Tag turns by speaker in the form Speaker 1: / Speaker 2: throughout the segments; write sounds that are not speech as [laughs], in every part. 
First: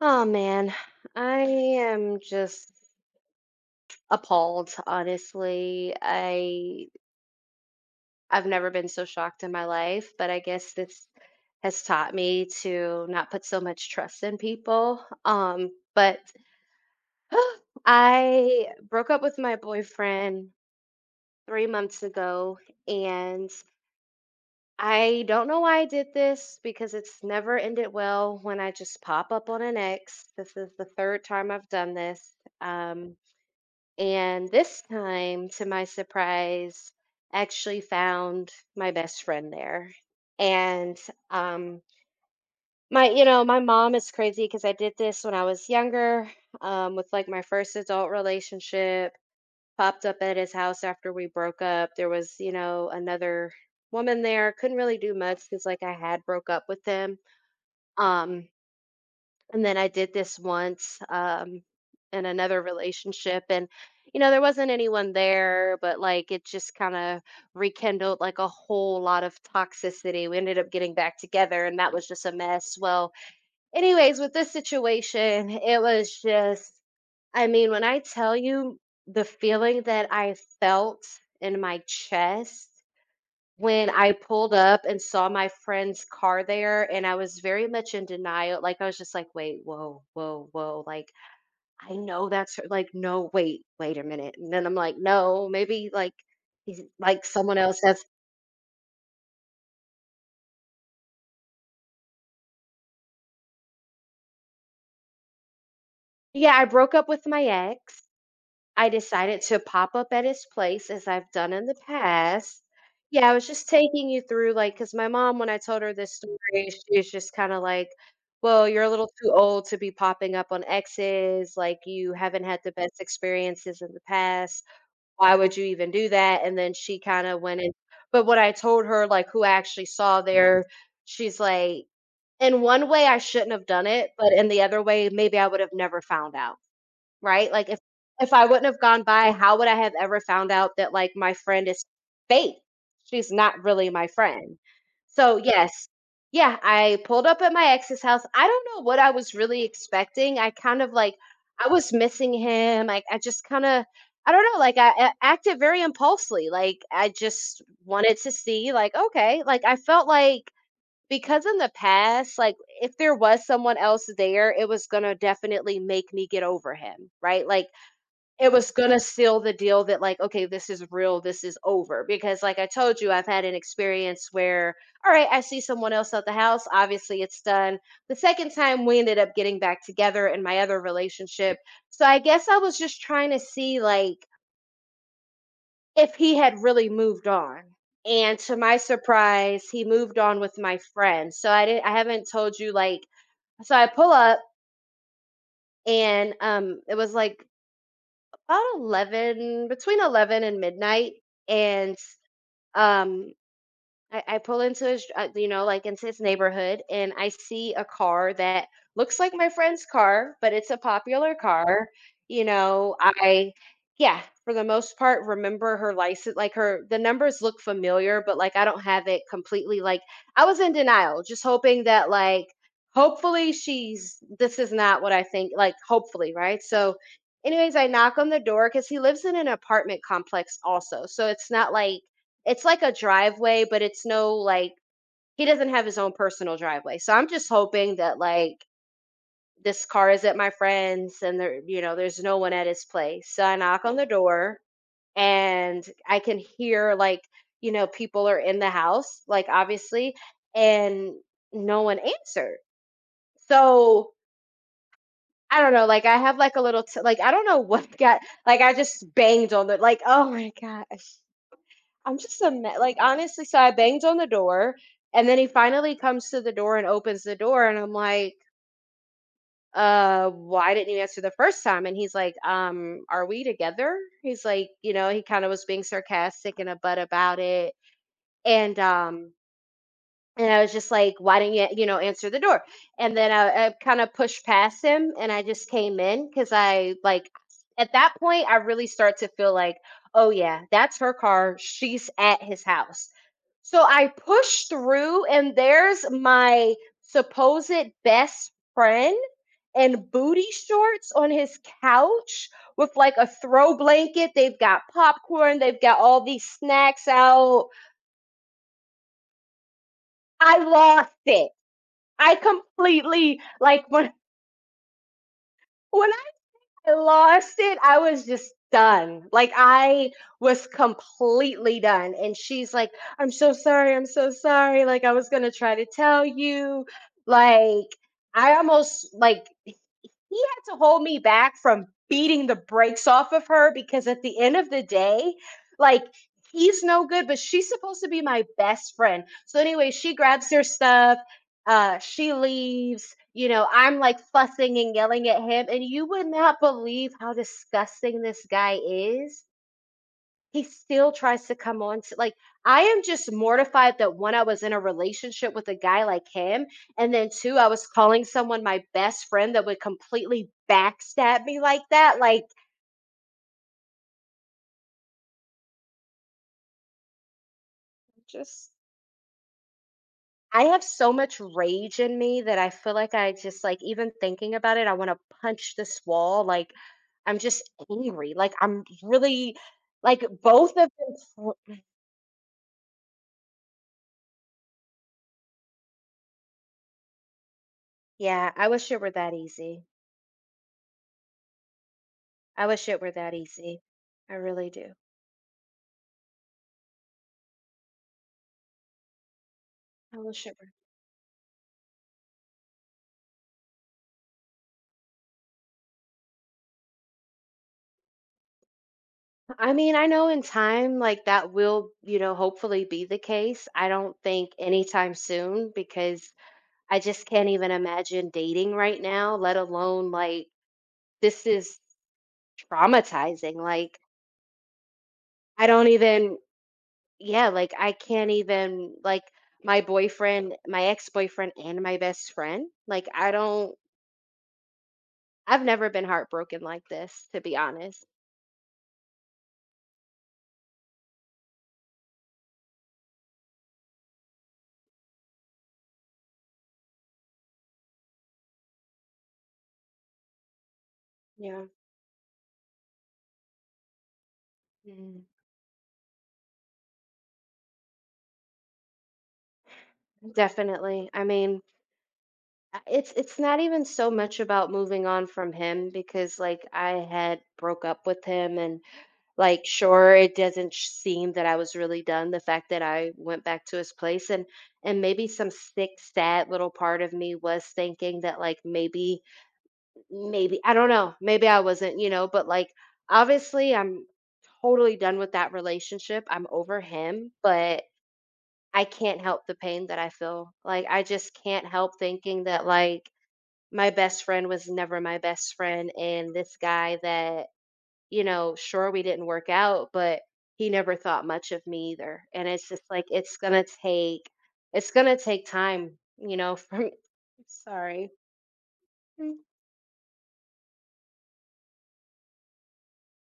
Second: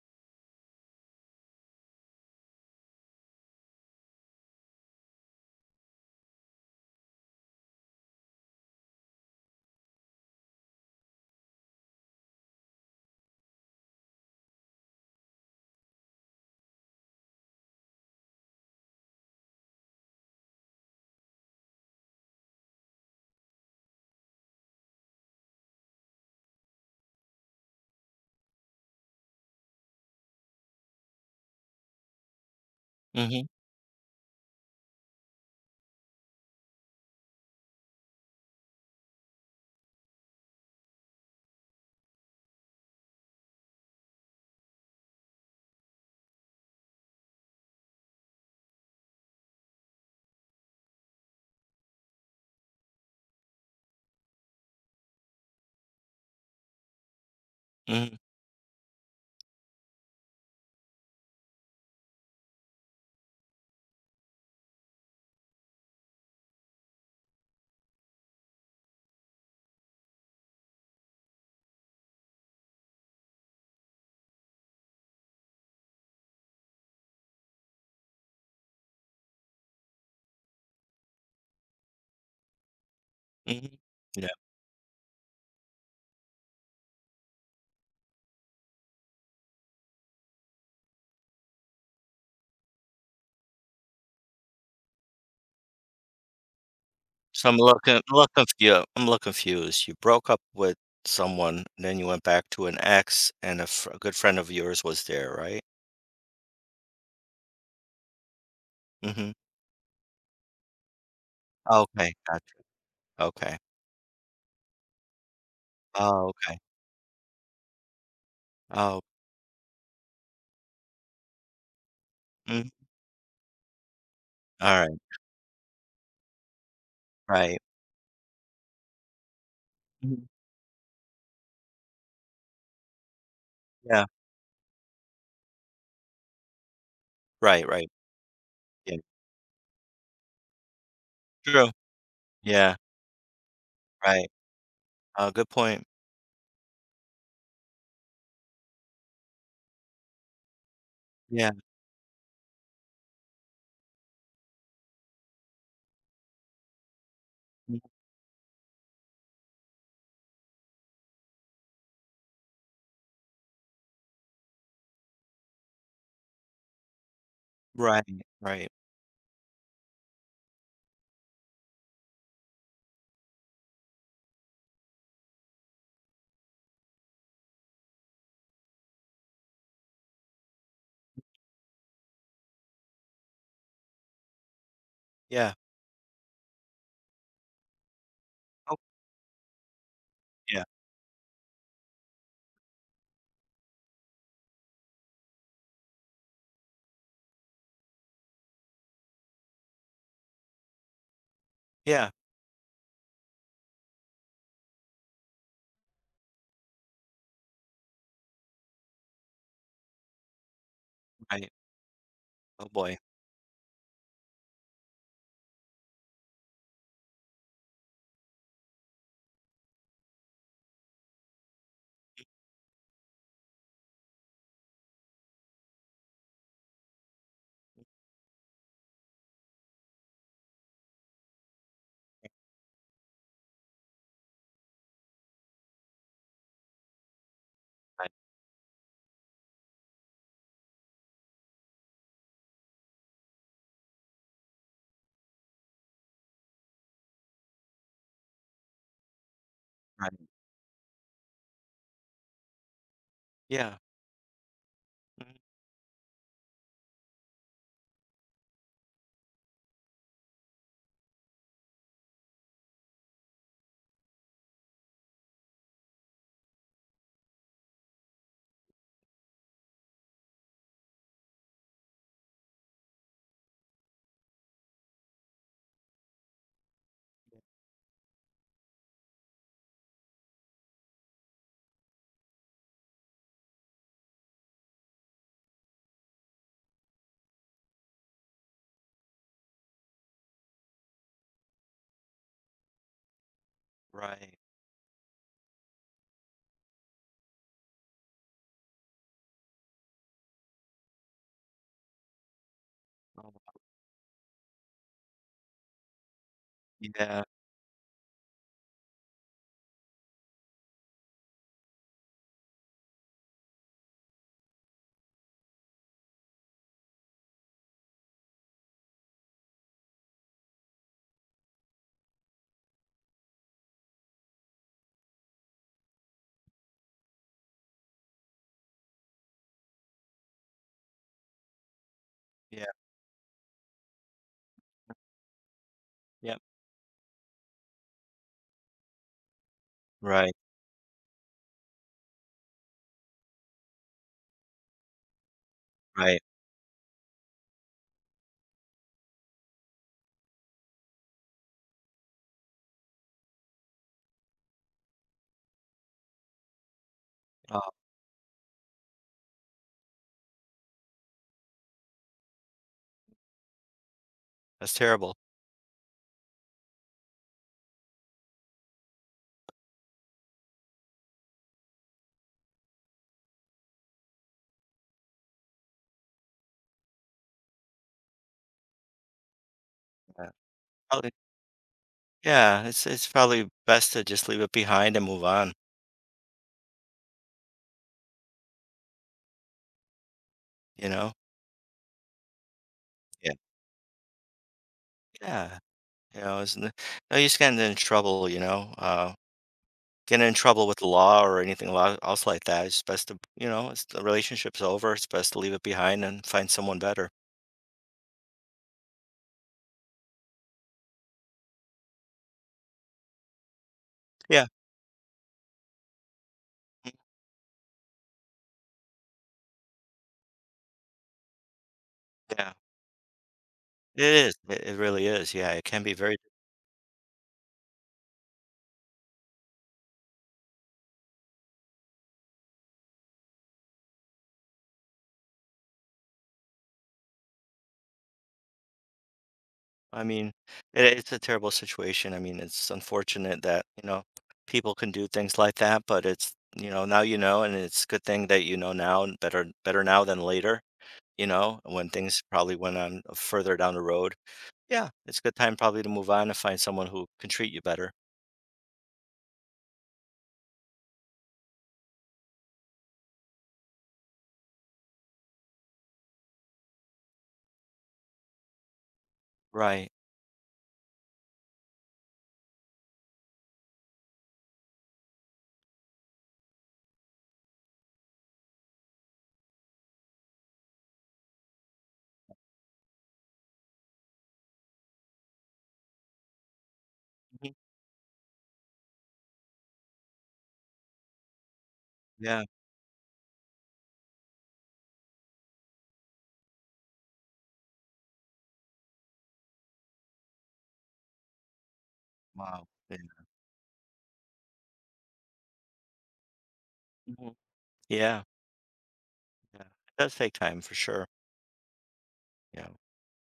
Speaker 1: Oh man, I am just appalled, honestly. I've never been so shocked in my life, but I guess this has taught me to not put so much trust in people. But [gasps] I broke up with my boyfriend 3 months ago, and I don't know why I did this because it's never ended well when I just pop up on an ex. This is the third time I've done this. Um
Speaker 2: Mhm,
Speaker 1: And this time, to my surprise, actually found my best friend there. And um my you know, my mom is crazy because I did this when I was younger, with like my first adult relationship, popped up at his house after we broke up. There was another woman there. Couldn't really do much because like I had broke up with him.
Speaker 2: mhm,
Speaker 1: Um and then I did this once, in another relationship, and you know there wasn't anyone there, but like it just kind of rekindled like a whole lot of toxicity. We ended up getting back together, and that was just a mess. Well, anyways, with this situation, it was just I mean when I tell you the feeling that I felt in my chest
Speaker 2: mhm.
Speaker 1: when I
Speaker 2: Yeah,
Speaker 1: pulled up and saw my friend's car there, and I was very much in denial, like, I was just like, "Wait, whoa, whoa, whoa, like, I know that's her like, no, wait, wait a minute," and then I'm like, "No, maybe, like, he's like,
Speaker 2: so
Speaker 1: someone else has."
Speaker 2: I'm a little confused. You broke up with someone, then you went back to an ex, and a good friend of yours was there, right?
Speaker 1: Yeah, I broke up with my ex. I
Speaker 2: Mhm.
Speaker 1: decided to pop up at his place as I've done in the
Speaker 2: Okay, gotcha.
Speaker 1: past. Yeah, I was
Speaker 2: Okay.
Speaker 1: just taking you through, like, because my mom, when I told her this
Speaker 2: Oh, okay.
Speaker 1: story, she was just kind of like, well, you're a
Speaker 2: Oh,
Speaker 1: little too old to be popping up on exes. Like, you haven't had
Speaker 2: mhm.
Speaker 1: the best experiences in the past.
Speaker 2: Alright,
Speaker 1: Why would you even do that? And then she kind of
Speaker 2: right. Right.
Speaker 1: went in. But when I told her, like, who I actually saw
Speaker 2: Mhm.
Speaker 1: there, she's like, in one way, I shouldn't have done
Speaker 2: Yeah.
Speaker 1: it. But in the other way, maybe I would have never found out. Right?
Speaker 2: Right,
Speaker 1: Like, if
Speaker 2: right.
Speaker 1: if I wouldn't have
Speaker 2: Yeah.
Speaker 1: gone by, how would I have ever found out that, like, my friend
Speaker 2: True.
Speaker 1: is fake?
Speaker 2: Yeah,
Speaker 1: She's not really my
Speaker 2: right.
Speaker 1: friend. So,
Speaker 2: Good point.
Speaker 1: yes. Yeah, I pulled up at my ex's house. I don't know what I was really expecting. I kind of, like,
Speaker 2: Yeah.
Speaker 1: I was missing him. Like, I just kinda I don't know, like, I acted very impulsively. Like, I just
Speaker 2: Mhm.
Speaker 1: wanted to see, like, okay. Like, I felt like because in the past, like, if there was someone else there, it was gonna definitely make me get over him, right? Like,
Speaker 2: Right,
Speaker 1: it
Speaker 2: right.
Speaker 1: was gonna seal the deal that, like, okay, this is real, this is over. Because, like I told you, I've had an experience where, all right, I see someone else at the house. Obviously, it's done. The second time we ended up getting back together in my other relationship. So I guess I was just trying to see, like,
Speaker 2: Yeah.
Speaker 1: if he had really moved on, and to
Speaker 2: Oh,
Speaker 1: my surprise, he moved on with
Speaker 2: yeah.
Speaker 1: my friend, so I haven't told you, like, so I pull up and, it was, like, about 11, between 11 and midnight, and,
Speaker 2: Yeah,
Speaker 1: um, I pull into his, you know, like into his neighborhood, and I see a car that looks like my friend's car, but it's a popular
Speaker 2: right.
Speaker 1: car. You
Speaker 2: Oh
Speaker 1: know,
Speaker 2: boy.
Speaker 1: yeah, for the most part, remember her license, like her, the numbers look familiar, but like I don't have it completely. Like I was in denial, just hoping that, like, hopefully this is not what I think, like, hopefully, right? So, anyways, I knock on the door because he lives in an apartment complex also. So it's not like, it's like a driveway, but it's no, like he doesn't have his own personal driveway, so I'm just hoping
Speaker 2: Right,
Speaker 1: that, like, this car is at my friend's, and there's no one at his place, so I knock on the door, and I can hear, like, you know, people are in the house, like, obviously,
Speaker 2: right.
Speaker 1: and no one answered.
Speaker 2: Yeah.
Speaker 1: So,
Speaker 2: Mhm.
Speaker 1: I don't know, like, I have, like, a little t like, I don't know [laughs] what got like, I just banged on the like, oh my gosh. I'm just honestly, so I banged on the door, and then he finally comes to the door and opens the door, and I'm like, why didn't you answer the first time?" And he's like, are we together?" He's like, you know, he kind of was being sarcastic and a butt about it, and um, and I was just like, why didn't you, you know, answer the door? And then I kind of pushed past him and I just came in because at that point, I really start to feel like, oh yeah, that's her car. She's at his house. So I
Speaker 2: Right.
Speaker 1: push through, and there's my supposed best friend in booty shorts on his couch with like
Speaker 2: Oh,
Speaker 1: a
Speaker 2: wow.
Speaker 1: throw blanket. They've got popcorn, they've got all these snacks
Speaker 2: Yeah.
Speaker 1: out. I lost it. I completely like when I lost it, I was just done. Like I was completely done. And she's like, "I'm so sorry. I'm so sorry. Like I was going to try to tell you." Like I almost like he had to hold me back from beating the
Speaker 2: Yeah.
Speaker 1: brakes off of her because at the end of the day, like
Speaker 2: Yeah.
Speaker 1: he's no good, but she's supposed to be my best friend. So anyway, she
Speaker 2: Right,
Speaker 1: grabs her stuff, she leaves. You know, I'm like fussing and yelling at him, and you
Speaker 2: right.
Speaker 1: would not believe how disgusting this guy is. He still tries to come on to like, I am just mortified that one, I was in a relationship with a guy like him, and then two,
Speaker 2: Oh,
Speaker 1: I was calling someone my best friend that would completely backstab me like that. Like,
Speaker 2: that's terrible.
Speaker 1: just I have so much rage in me that I feel like I just like even thinking about it, I want to punch this wall. Like, I'm just angry. Like, I'm really like
Speaker 2: Yeah.
Speaker 1: both of
Speaker 2: Probably
Speaker 1: them.
Speaker 2: yeah, it's probably best to just leave it behind and move on,
Speaker 1: Yeah, I wish it were that easy.
Speaker 2: you know?
Speaker 1: I wish it were that
Speaker 2: Yeah.
Speaker 1: easy. I really do.
Speaker 2: Yeah, you know, it's n no use getting in trouble, you know,
Speaker 1: I
Speaker 2: getting in
Speaker 1: wish it
Speaker 2: trouble with the law or anything lo else like that. It's best to you know, it's the relationship's over, it's best to leave it behind and find someone better.
Speaker 1: I mean, I know in time, like that will, you know, hopefully be the case. I don't
Speaker 2: Yeah,
Speaker 1: think anytime soon because I just can't even imagine dating right now, let alone like this is
Speaker 2: yeah.
Speaker 1: traumatizing. Like,
Speaker 2: It is, it really is, yeah, it
Speaker 1: I
Speaker 2: can
Speaker 1: don't
Speaker 2: be very
Speaker 1: even, yeah, like I can't even, like my boyfriend, my ex boyfriend, and my best friend. Like, I don't, I've never been heartbroken like this, to be honest.
Speaker 2: I mean, it's a terrible situation. I mean, it's unfortunate that, you know, people can do things like that, but it's, you know, now you know, and it's a good thing that you know now and better better now than later, you know,
Speaker 1: Yeah.
Speaker 2: when things probably went on further down the road. Yeah, it's a
Speaker 1: Mm.
Speaker 2: good time probably to move on and find someone who can treat you better.
Speaker 1: Definitely. I mean, it's not even so much about moving on from him because like I had broke up with him, and like
Speaker 2: Right.
Speaker 1: sure it doesn't seem that I was really done, the fact that I went back to his place, and maybe some sick sad little part of me was thinking that like maybe I don't know maybe I wasn't, you know, but like obviously I'm totally done with that relationship. I'm over him,
Speaker 2: Mhm.
Speaker 1: but I can't help the pain that I feel like I just can't help
Speaker 2: Yeah.
Speaker 1: thinking that like my best friend was never my best friend, and this guy that you know sure we didn't work out but he never thought much of me either, and it's
Speaker 2: Wow.
Speaker 1: just
Speaker 2: Yeah.
Speaker 1: like it's gonna take time, you know. [laughs] from
Speaker 2: Mhm.
Speaker 1: Sorry.
Speaker 2: Yeah.
Speaker 1: Mm,
Speaker 2: Yeah. It does take time for sure. Yeah.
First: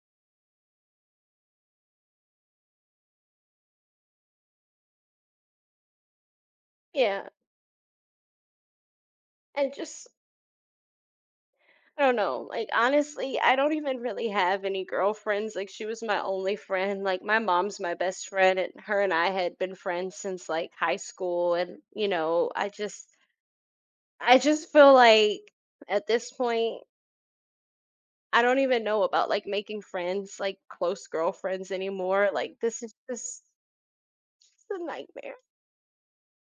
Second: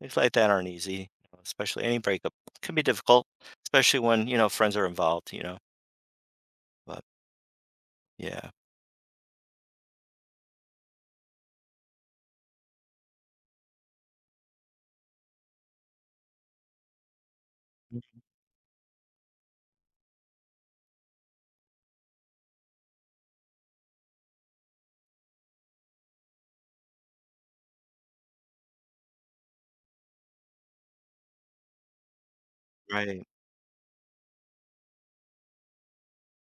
Speaker 2: Things like that aren't easy, you know, especially any breakup can be difficult, especially when, you know, friends are involved, you know. But
Speaker 1: yeah,
Speaker 2: yeah.
Speaker 1: and just I don't know, like, honestly, I don't even really have any girlfriends. Like, she was my only friend. Like, my mom's my best friend, and her and I had been friends since like high school, and you know I just I just feel like at this point, I don't even know about like making friends, like close girlfriends anymore. Like this is
Speaker 2: Right.
Speaker 1: just it's a nightmare.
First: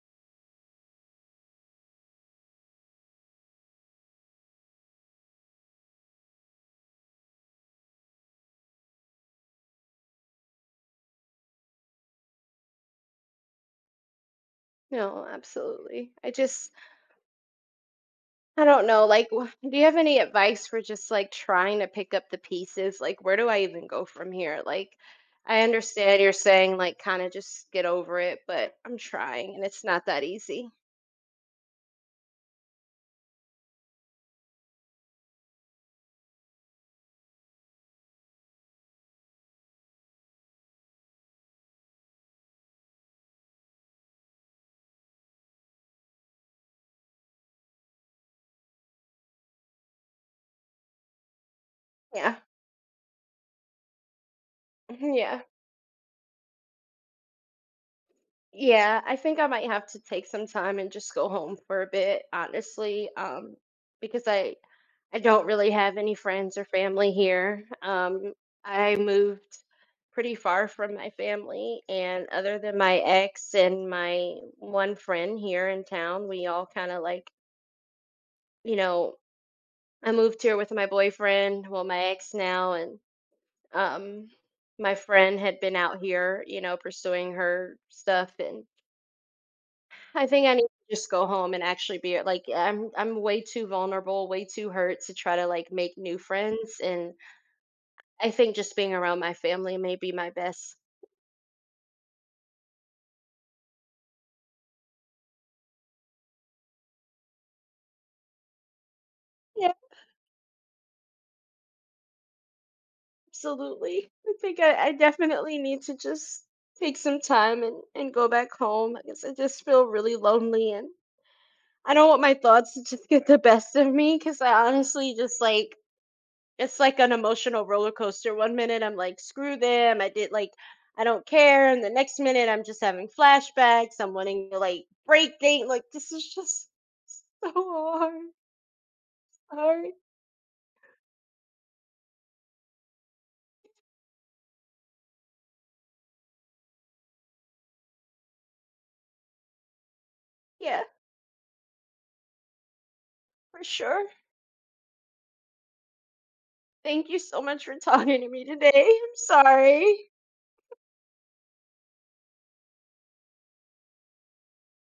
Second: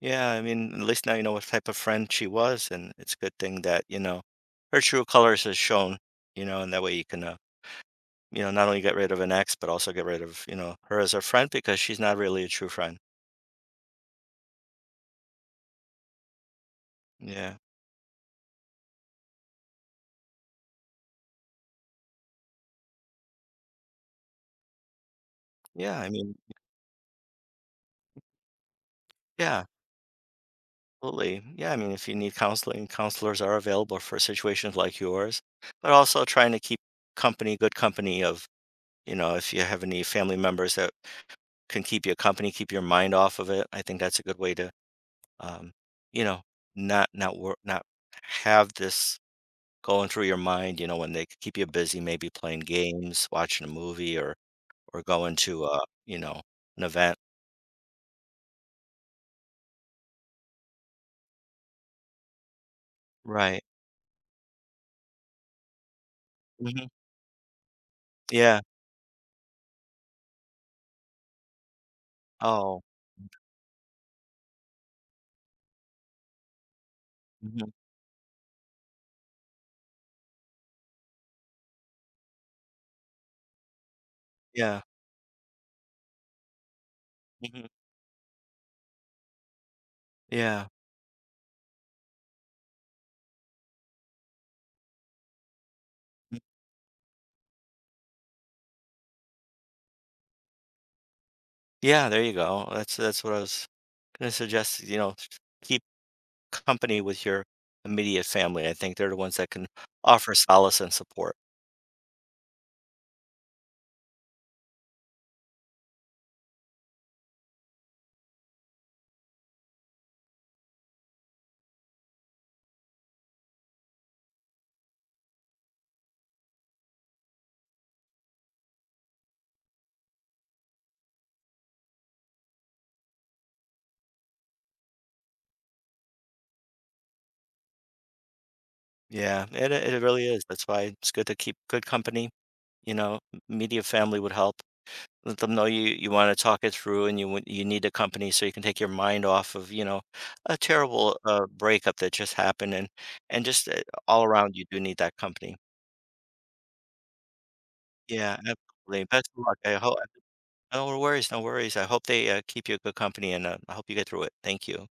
Speaker 2: Yeah, I mean, at least now you know what type of friend she was, and it's a good thing that, you know, her true colors is shown, you know, and that way you can, you know, not only get rid of an ex, but also get rid of, you know, her as a friend because she's not really a true friend.
Speaker 1: No, absolutely.
Speaker 2: Yeah.
Speaker 1: I don't know. Like, do you have any advice for just like trying to pick up the pieces? Like, where do I even go from here? Like, I
Speaker 2: Yeah, I
Speaker 1: understand you're
Speaker 2: mean,
Speaker 1: saying like kind of just get over it, but I'm trying
Speaker 2: yeah,
Speaker 1: and it's not that easy.
Speaker 2: absolutely. Yeah, I mean, if you need counseling, counselors are available for situations like yours, but also trying to keep company, good company of, you know, if you have any family members that can keep you company, keep your mind off of it, I think that's a good way to um, you know, not work, not have this going through your mind. You know, when they keep you busy, maybe
Speaker 1: Yeah.
Speaker 2: playing games, watching a movie,
Speaker 1: [laughs]
Speaker 2: or going
Speaker 1: Yeah.
Speaker 2: to you know, an event.
Speaker 1: Yeah, I think I might have to take some time and just go home for a bit, honestly,
Speaker 2: Right.
Speaker 1: because I don't really have any friends or
Speaker 2: Hmm.
Speaker 1: family here.
Speaker 2: Yeah.
Speaker 1: I moved pretty far from my family, and other than
Speaker 2: Oh.
Speaker 1: my ex and my one friend here in town, we all kind of like,
Speaker 2: Hmm.
Speaker 1: you know, I moved here with my boyfriend, well, my ex now, and, um,
Speaker 2: Yeah.
Speaker 1: my friend had been out here, you know, pursuing
Speaker 2: Hmm.
Speaker 1: her stuff, and I think I need
Speaker 2: Yeah.
Speaker 1: to just go home and actually be like I'm way too vulnerable, way too hurt to try to like make new
Speaker 2: Mm.
Speaker 1: friends, and I think just being around my family may be my best.
Speaker 2: Yeah. There you go. That's what I was gonna suggest. You know, s- keep company with your immediate family. I think they're the ones that can
Speaker 1: Yeah,
Speaker 2: offer solace and support.
Speaker 1: absolutely. I think I definitely need to just take some time, and go back home. I guess I just feel really lonely, and I don't want my thoughts to just get the best of me because I honestly just like it's like an emotional roller coaster. One minute I'm like, screw them. I did like, I don't care. And the next minute I'm just having flashbacks. I'm wanting to like break things. Like, this is just [laughs] so hard.
Speaker 2: Yeah, it
Speaker 1: Sorry.
Speaker 2: it really is. That's why it's good to keep good company, you know, m media family would help. Let them know you wanna talk it through and you need the company so you can take your mind off of, you know, a
Speaker 1: Yeah,
Speaker 2: terrible, breakup that just happened and
Speaker 1: for
Speaker 2: just,
Speaker 1: sure.
Speaker 2: all around you do need that company.
Speaker 1: Thank you so much for talking to
Speaker 2: Yeah,
Speaker 1: me today.
Speaker 2: absolutely.
Speaker 1: I'm
Speaker 2: Best of luck. I ho
Speaker 1: sorry.
Speaker 2: No worries, no worries. I hope they, keep you a good company and, I hope you get through it. Thank you.